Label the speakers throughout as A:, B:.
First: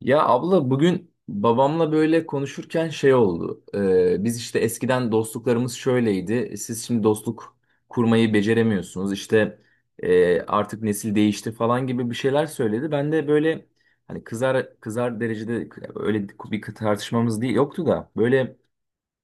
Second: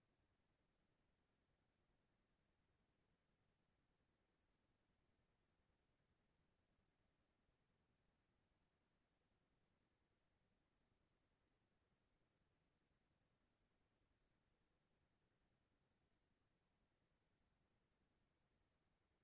A: Ya abla bugün babamla böyle konuşurken şey oldu. Biz işte eskiden dostluklarımız şöyleydi. Siz şimdi dostluk kurmayı beceremiyorsunuz. İşte artık nesil değişti falan gibi bir şeyler söyledi. Ben de böyle hani kızar kızar derecede öyle bir tartışmamız değil yoktu da böyle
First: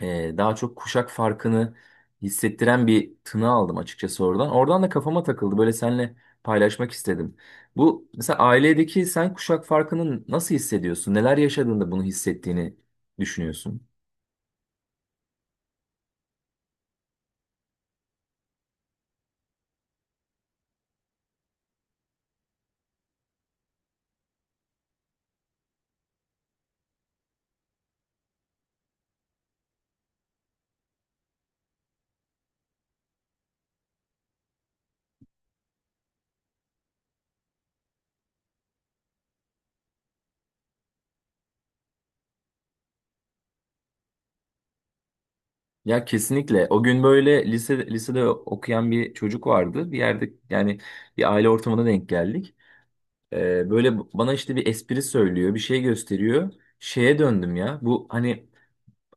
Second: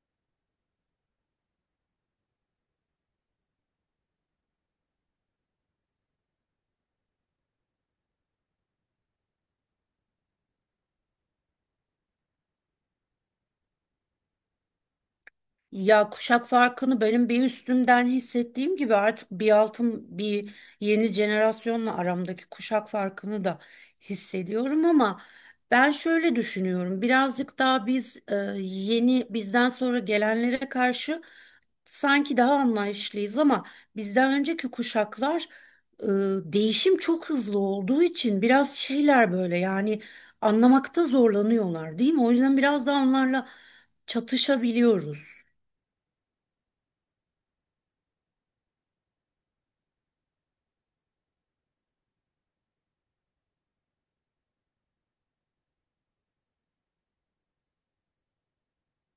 A: daha çok kuşak farkını hissettiren bir tını aldım açıkçası oradan. Oradan da kafama takıldı. Böyle seninle paylaşmak istedim. Bu mesela ailedeki sen kuşak farkını nasıl hissediyorsun? Neler yaşadığında bunu hissettiğini düşünüyorsun?
B: Ya kuşak farkını benim bir üstümden hissettiğim gibi artık bir altım bir yeni jenerasyonla aramdaki kuşak farkını da hissediyorum ama ben şöyle düşünüyorum. Birazcık daha biz yeni bizden sonra gelenlere karşı sanki daha anlayışlıyız ama bizden önceki kuşaklar e, değişim çok hızlı olduğu için biraz şeyler böyle yani anlamakta zorlanıyorlar, değil mi? O yüzden biraz da onlarla çatışabiliyoruz.
A: Ya kesinlikle. O gün böyle lise, lisede okuyan bir çocuk vardı. Bir yerde yani bir aile ortamına denk geldik. Böyle bana işte bir espri söylüyor, bir şey gösteriyor. Şeye döndüm ya. Bu hani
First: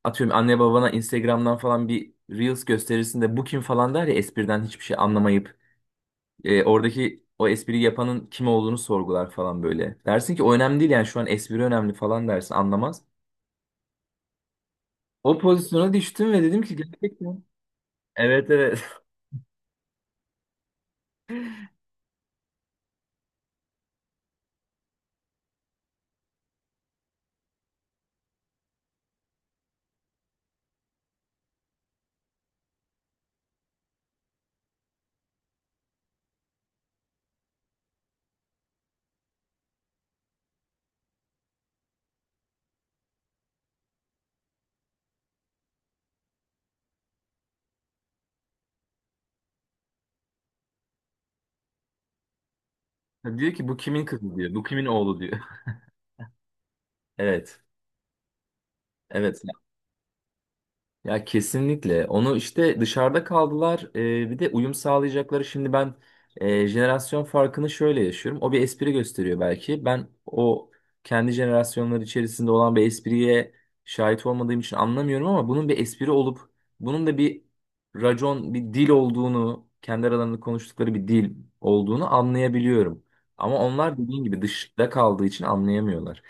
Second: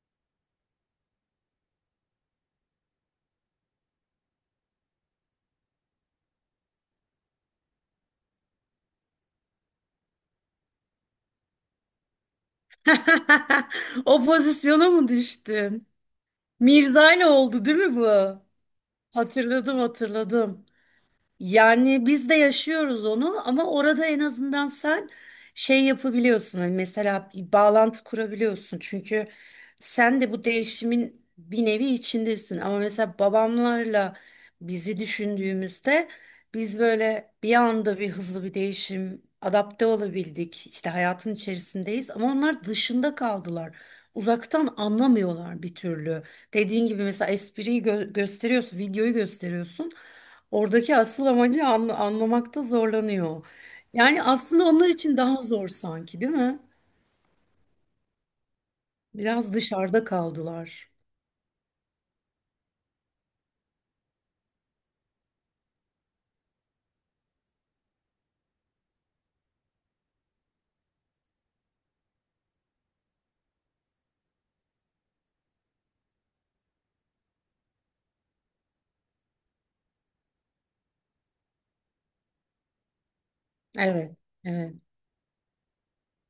A: atıyorum anne babana Instagram'dan falan bir Reels gösterirsin de bu kim falan der ya espriden hiçbir şey anlamayıp oradaki o espriyi yapanın kim olduğunu sorgular falan böyle. Dersin ki o önemli değil yani şu an espri önemli falan dersin anlamaz.
B: O pozisyona mı
A: O
B: düştün?
A: pozisyona düştüm ve dedim ki
B: Mirza ile
A: gerçekten.
B: oldu değil mi bu?
A: Evet, evet.
B: Hatırladım, hatırladım. Yani biz de yaşıyoruz onu ama orada en azından sen şey yapabiliyorsun. Hani mesela bir bağlantı kurabiliyorsun. Çünkü sen de bu değişimin bir nevi içindesin. Ama mesela babamlarla bizi düşündüğümüzde biz böyle bir anda bir hızlı bir değişim adapte olabildik. İşte hayatın içerisindeyiz ama onlar dışında kaldılar. Uzaktan anlamıyorlar bir türlü. Dediğin gibi mesela espriyi gösteriyorsun, videoyu gösteriyorsun. Oradaki asıl amacı anlamakta zorlanıyor.
A: Diyor ki bu kimin
B: Yani
A: kızı diyor. Bu
B: aslında
A: kimin
B: onlar için
A: oğlu diyor.
B: daha zor sanki, değil mi?
A: Evet. Evet.
B: Biraz dışarıda kaldılar.
A: Ya kesinlikle. Onu işte dışarıda kaldılar. Bir de uyum sağlayacakları. Şimdi ben jenerasyon farkını şöyle yaşıyorum. O bir espri gösteriyor belki. Ben o kendi jenerasyonları içerisinde olan bir espriye şahit olmadığım için anlamıyorum ama bunun bir espri olup bunun da bir racon, bir dil olduğunu, kendi aralarında konuştukları bir dil olduğunu anlayabiliyorum. Ama onlar
B: Evet,
A: dediğin gibi
B: evet,
A: dışta kaldığı için anlayamıyorlar.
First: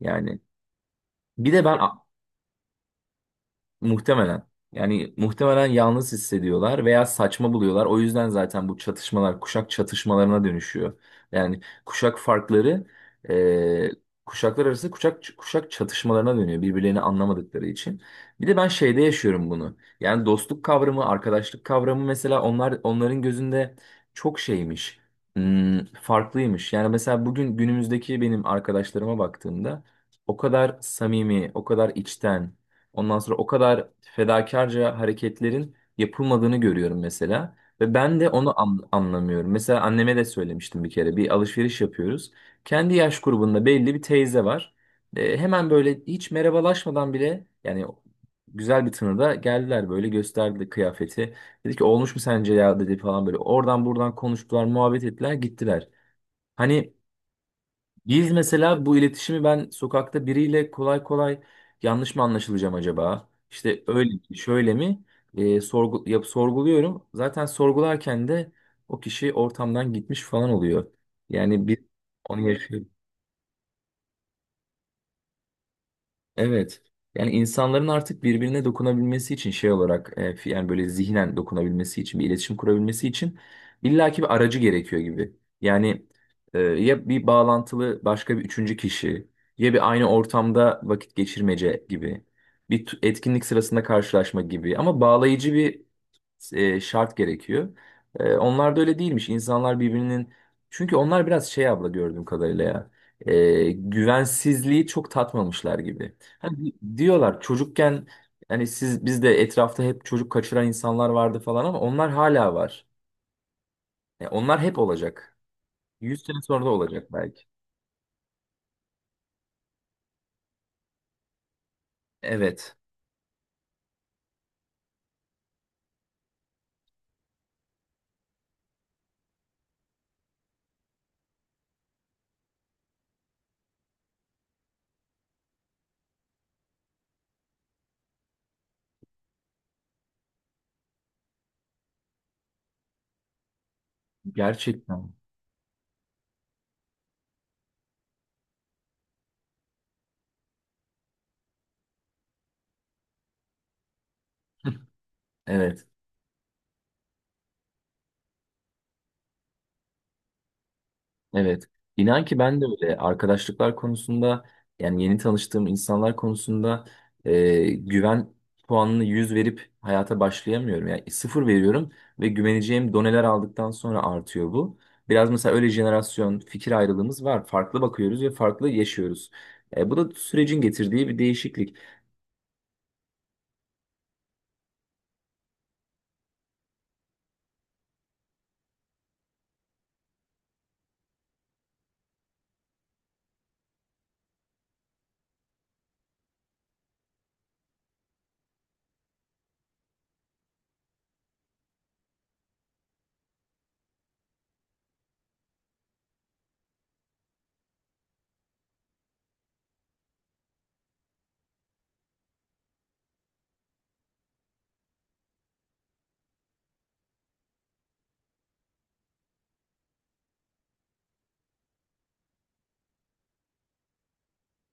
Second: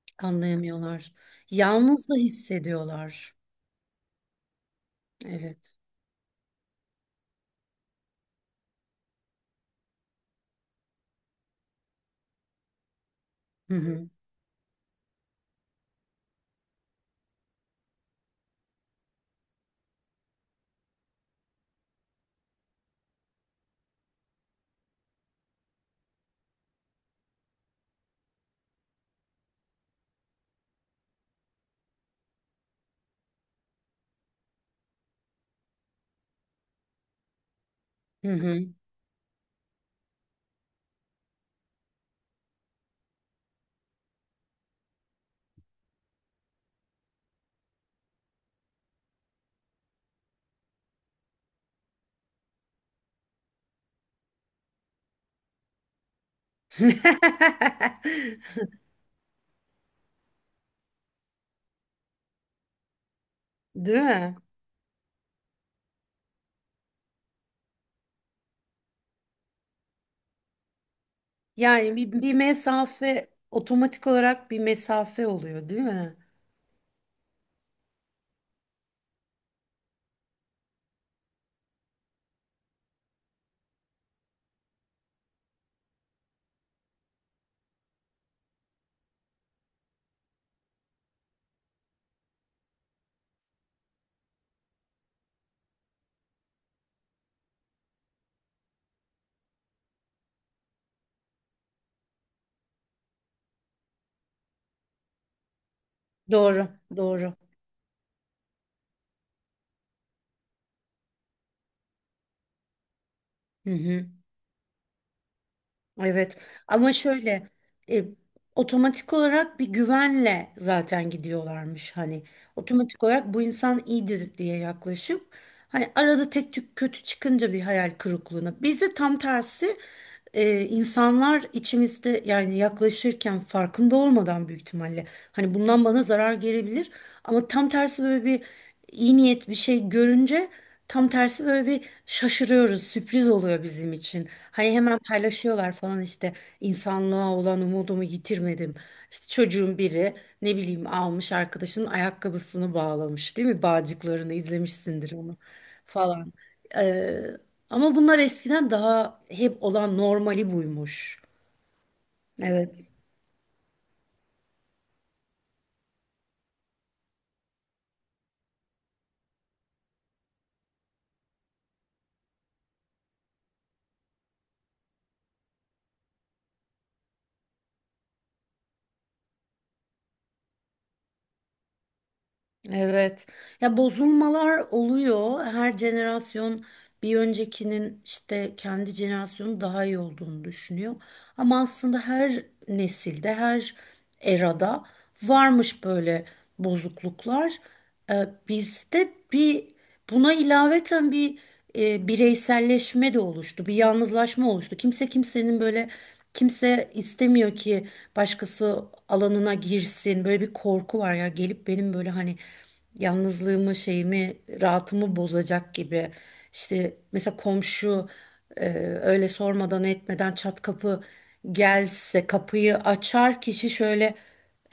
A: Yani
B: anlayamıyorlar.
A: bir de ben
B: Yalnız da hissediyorlar.
A: muhtemelen. Yani muhtemelen
B: Evet.
A: yalnız hissediyorlar veya saçma buluyorlar. O yüzden zaten bu çatışmalar kuşak çatışmalarına dönüşüyor. Yani kuşak farkları
B: Hı
A: e,
B: hı.
A: kuşaklar arası kuşak çatışmalarına dönüyor birbirlerini anlamadıkları için. Bir de ben şeyde yaşıyorum bunu. Yani dostluk kavramı, arkadaşlık kavramı mesela onların gözünde çok şeymiş. Farklıymış. Yani mesela bugün günümüzdeki benim arkadaşlarıma baktığımda o kadar samimi, o kadar içten, ondan sonra o kadar fedakarca hareketlerin yapılmadığını görüyorum mesela. Ve ben de
B: Hı
A: onu
B: hı.
A: anlamıyorum. Mesela anneme de söylemiştim bir kere. Bir alışveriş yapıyoruz. Kendi yaş grubunda belli bir teyze var. E, hemen böyle hiç merhabalaşmadan bile yani güzel bir tınıda geldiler böyle gösterdi kıyafeti. Dedi ki olmuş mu sence ya dedi falan böyle. Oradan buradan konuştular, muhabbet ettiler, gittiler. Hani biz mesela bu iletişimi ben sokakta biriyle kolay kolay yanlış mı anlaşılacağım acaba? İşte
B: Değil
A: öyle
B: mi?
A: mi, şöyle mi? Sorguluyorum. Zaten sorgularken de o kişi ortamdan gitmiş falan oluyor. Yani bir
B: Yani bir
A: onu yaşıyor.
B: mesafe, otomatik olarak bir mesafe oluyor, değil mi?
A: Evet. Yani insanların artık birbirine dokunabilmesi için şey olarak yani böyle zihnen dokunabilmesi için bir iletişim kurabilmesi için illaki bir aracı gerekiyor gibi. Yani ya bir bağlantılı başka bir üçüncü kişi ya bir aynı ortamda vakit geçirmece gibi bir etkinlik sırasında karşılaşma gibi ama bağlayıcı bir şart gerekiyor. E, onlar da öyle değilmiş. İnsanlar birbirinin, çünkü onlar biraz şey abla gördüğüm kadarıyla ya, güvensizliği çok tatmamışlar gibi. Hani
B: Doğru, doğru.
A: diyorlar çocukken hani siz biz de etrafta hep çocuk kaçıran insanlar vardı falan ama onlar hala var.
B: Hı hı.
A: E, onlar hep olacak. 100
B: Evet
A: sene sonra da
B: ama
A: olacak belki.
B: şöyle e, otomatik olarak bir güvenle zaten gidiyorlarmış, hani
A: Evet.
B: otomatik olarak bu insan iyidir diye yaklaşıp, hani arada tek tük kötü çıkınca bir hayal kırıklığına. Bizde tam tersi, insanlar içimizde yani yaklaşırken farkında olmadan büyük ihtimalle hani bundan bana zarar gelebilir, ama tam tersi böyle bir iyi niyet, bir şey görünce tam tersi böyle bir şaşırıyoruz, sürpriz oluyor bizim için. Hani hemen
A: Gerçekten.
B: paylaşıyorlar falan, işte insanlığa olan umudumu yitirmedim. İşte çocuğun biri, ne bileyim, almış arkadaşının ayakkabısını bağlamış, değil mi, bağcıklarını, izlemişsindir onu
A: Evet.
B: falan. Ee, Ama bunlar eskiden daha hep olan, normali buymuş.
A: Evet. İnan ki ben de
B: Evet.
A: öyle arkadaşlıklar konusunda yani yeni tanıştığım insanlar konusunda güven puanını 100 verip hayata başlayamıyorum. Yani sıfır veriyorum ve güveneceğim doneler aldıktan sonra artıyor bu. Biraz mesela öyle jenerasyon fikir ayrılığımız var. Farklı bakıyoruz ve farklı yaşıyoruz. E, bu da sürecin getirdiği bir değişiklik.
B: Evet. Ya bozulmalar oluyor. Her jenerasyon bir öncekinin, işte kendi jenerasyonu daha iyi olduğunu düşünüyor. Ama aslında her nesilde, her erada varmış böyle bozukluklar. Ee, Bizde bir, buna ilaveten bir bireyselleşme de oluştu, bir yalnızlaşma oluştu. Kimse kimsenin böyle, kimse istemiyor ki başkası alanına girsin. Böyle bir korku var, ya gelip benim böyle hani yalnızlığımı, şeyimi, rahatımı bozacak gibi. İşte mesela komşu e, öyle sormadan etmeden çat kapı gelse, kapıyı açar kişi şöyle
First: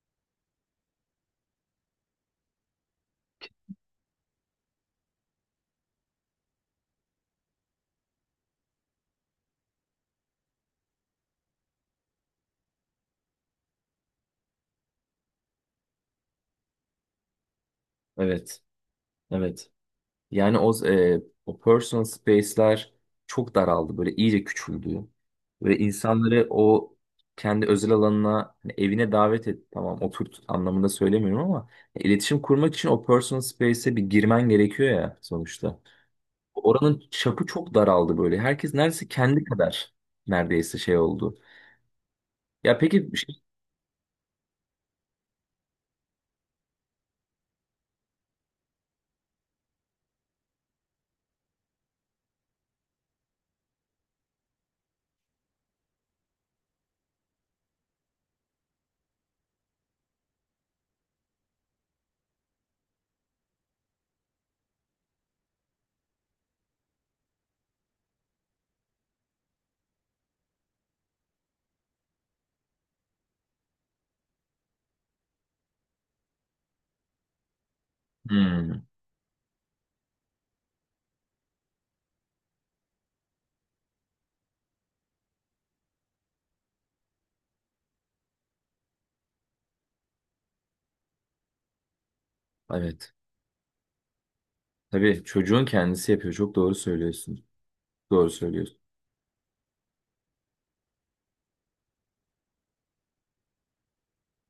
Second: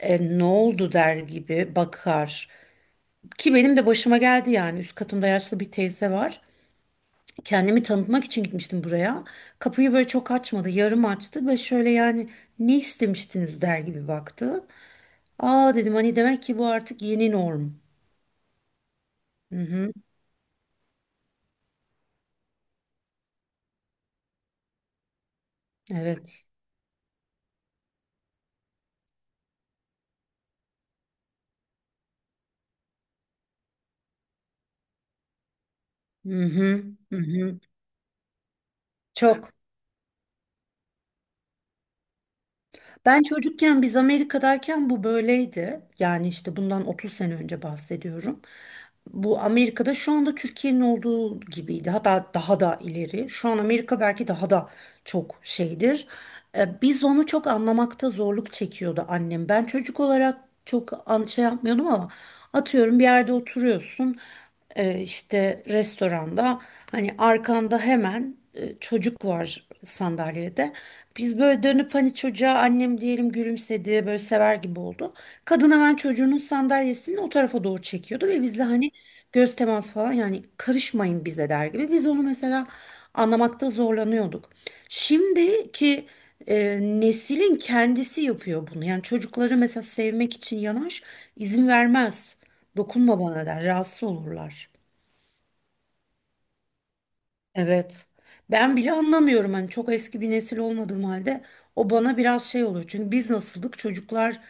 B: ne oldu der gibi bakar. Ki benim de başıma geldi yani. Üst katımda yaşlı bir teyze var. Kendimi tanıtmak için gitmiştim buraya. Kapıyı böyle çok açmadı, yarım açtı ve şöyle yani ne istemiştiniz der gibi baktı. Aa, dedim, hani demek ki bu artık yeni norm.
A: Evet.
B: Hı
A: Evet.
B: hı,
A: Yani o personal space'ler çok daraldı. Böyle iyice küçüldü. Ve insanları
B: evet.
A: o kendi özel alanına, hani evine davet et. Tamam oturt anlamında söylemiyorum ama iletişim kurmak için o personal space'e bir girmen gerekiyor ya sonuçta.
B: Hı hı,
A: Oranın
B: hı
A: çapı
B: hı.
A: çok daraldı böyle. Herkes neredeyse kendi
B: Çok.
A: kadar neredeyse şey oldu. Ya peki bir
B: Ben
A: şey...
B: çocukken biz Amerika'dayken bu böyleydi. Yani işte bundan 30 sene önce bahsediyorum. Bu, Amerika'da şu anda Türkiye'nin olduğu gibiydi. Hatta daha da ileri. Şu an Amerika belki daha da çok şeydir. Biz onu çok anlamakta zorluk çekiyordu annem. Ben çocuk olarak çok şey yapmıyordum ama, atıyorum, bir yerde oturuyorsun, işte restoranda, hani arkanda hemen çocuk var sandalyede. Biz böyle dönüp hani çocuğa, annem diyelim, gülümsedi böyle sever gibi oldu. Kadın hemen çocuğunun sandalyesini o tarafa doğru çekiyordu ve bizle
A: Hmm,
B: hani göz teması falan, yani karışmayın bize der gibi. Biz onu mesela anlamakta zorlanıyorduk. Şimdiki neslin kendisi yapıyor bunu. Yani çocukları mesela sevmek için yanaş izin vermez.
A: evet.
B: Dokunma bana der. Rahatsız olurlar.
A: Tabii çocuğun kendisi yapıyor. Çok doğru söylüyorsun.
B: Evet.
A: Doğru
B: Ben
A: söylüyorsun.
B: bile anlamıyorum, hani çok eski bir nesil olmadığım halde o bana biraz şey oluyor. Çünkü biz nasıldık çocuklar,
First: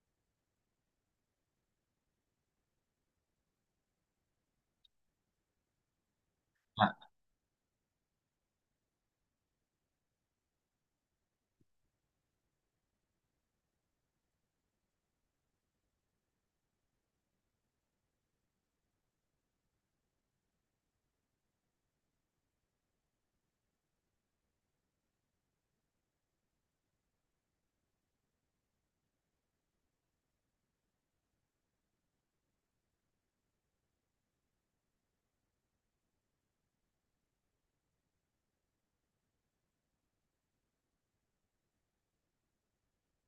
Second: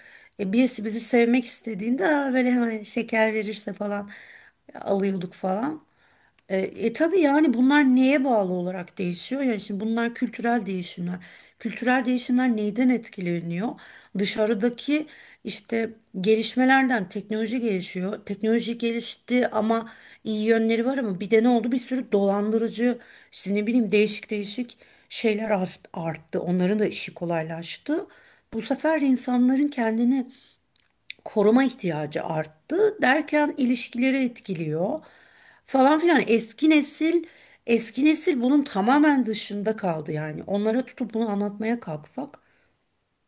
B: birisi bizi sevmek istediğinde, "Aa", böyle hemen şeker verirse falan alıyorduk falan. E, tabii yani bunlar neye bağlı olarak değişiyor? Yani şimdi bunlar kültürel değişimler. Kültürel değişimler neyden etkileniyor? Dışarıdaki işte gelişmelerden, teknoloji gelişiyor. Teknoloji gelişti ama iyi yönleri var, ama bir de ne oldu? Bir sürü dolandırıcı, işte ne bileyim, değişik değişik şeyler arttı. Onların da işi kolaylaştı. Bu sefer insanların kendini koruma ihtiyacı arttı. Derken ilişkileri etkiliyor falan filan. Eski nesil bunun tamamen dışında kaldı yani. Onlara tutup bunu anlatmaya kalksak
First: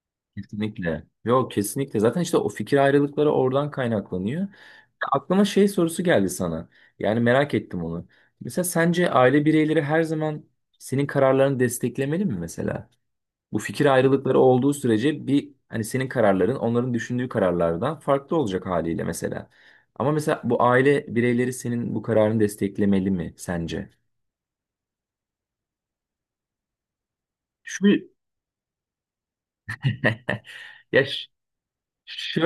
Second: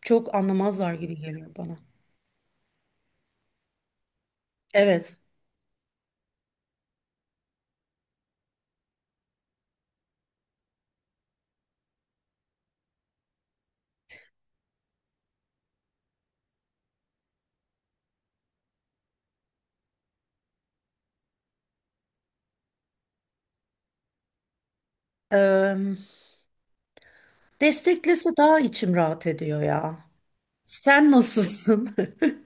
B: çok anlamazlar
A: Kesinlikle.
B: gibi
A: Yok
B: geliyor bana.
A: kesinlikle. Zaten işte o fikir ayrılıkları oradan kaynaklanıyor. Ya
B: Evet.
A: aklıma şey sorusu geldi sana. Yani merak ettim onu. Mesela sence aile bireyleri her zaman senin kararlarını desteklemeli mi mesela? Bu fikir ayrılıkları olduğu sürece bir hani senin kararların onların düşündüğü kararlardan farklı olacak haliyle mesela. Ama mesela bu aile bireyleri senin bu kararını desteklemeli mi sence?
B: Eee
A: Şu
B: Desteklese daha içim rahat ediyor ya.
A: ya
B: Sen nasılsın?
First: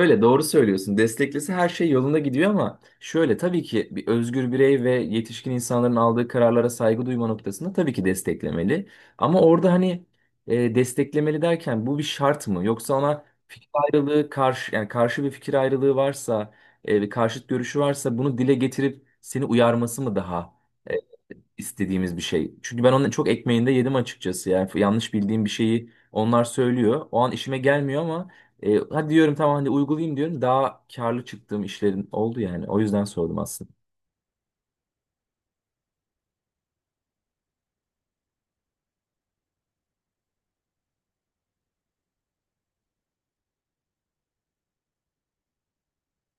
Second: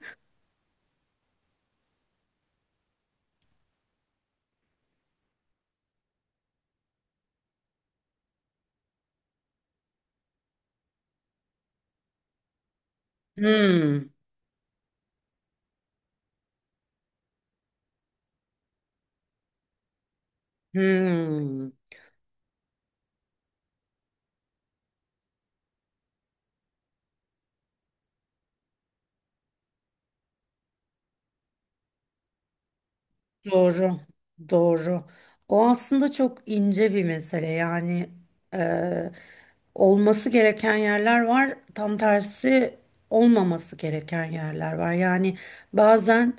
A: doğru söylüyorsun. Desteklese her şey yolunda gidiyor ama şöyle tabii ki bir özgür birey ve yetişkin insanların aldığı kararlara saygı duyma noktasında tabii ki desteklemeli. Ama orada hani desteklemeli derken bu bir şart mı? Yoksa ona fikir
B: Hmm,
A: ayrılığı karşı yani karşı bir fikir ayrılığı varsa, bir karşıt görüşü varsa bunu dile getirip seni uyarması mı daha e,
B: hmm.
A: istediğimiz bir şey? Çünkü ben onun çok ekmeğinde yedim açıkçası. Yani yanlış bildiğim bir şeyi onlar söylüyor. O an işime gelmiyor ama hadi diyorum tamam hadi uygulayayım diyorum. Daha karlı çıktığım işlerin oldu yani. O yüzden sordum aslında.
B: Doğru, doğru. O aslında çok ince bir mesele yani, olması gereken yerler var. Tam tersi olmaması gereken yerler var. Yani bazen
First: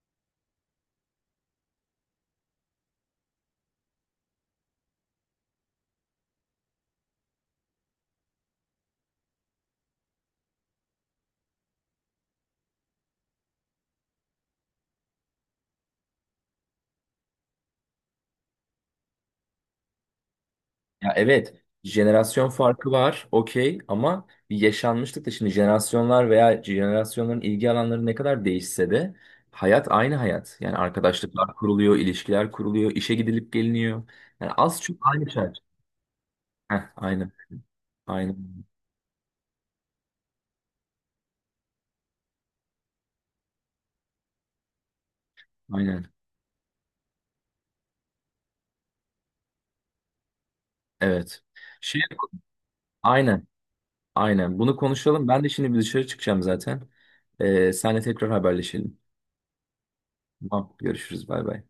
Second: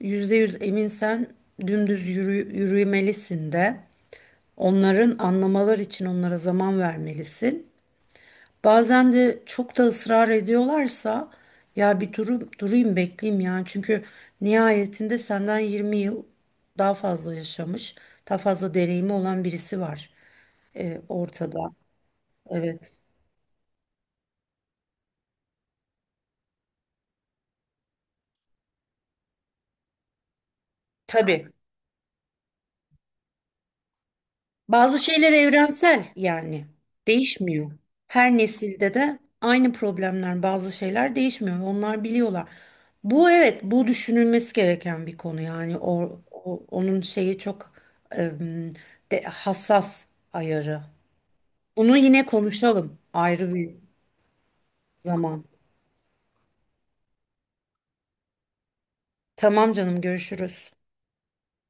B: %100 eminsen dümdüz yürümelisin de onların anlamalar için onlara zaman vermelisin. Bazen de çok da ısrar ediyorlarsa ya bir durum, durayım, bekleyeyim yani. Çünkü nihayetinde senden 20 yıl daha fazla yaşamış, daha fazla deneyimi olan birisi var
A: Ya evet,
B: ortada.
A: jenerasyon farkı
B: Evet.
A: var, okey ama bir yaşanmışlık da şimdi jenerasyonlar veya jenerasyonların ilgi alanları ne kadar değişse de hayat aynı hayat. Yani
B: Tabii.
A: arkadaşlıklar kuruluyor, ilişkiler kuruluyor, işe gidilip geliniyor. Yani az çok
B: Bazı
A: aynı
B: şeyler
A: şey.
B: evrensel yani
A: Heh, aynı,
B: değişmiyor.
A: aynı,
B: Her nesilde de aynı problemler, bazı şeyler değişmiyor. Onlar biliyorlar. Bu, evet, bu düşünülmesi gereken bir konu yani,
A: aynen.
B: onun şeyi çok em, hassas ayarı.
A: Evet.
B: Bunu
A: Şey,
B: yine konuşalım
A: aynen,
B: ayrı bir
A: aynen. Bunu konuşalım. Ben
B: zaman.
A: de şimdi bir dışarı çıkacağım zaten. Senle tekrar haberleşelim.
B: Tamam canım, görüşürüz.
A: Tamam, görüşürüz. Bay bay.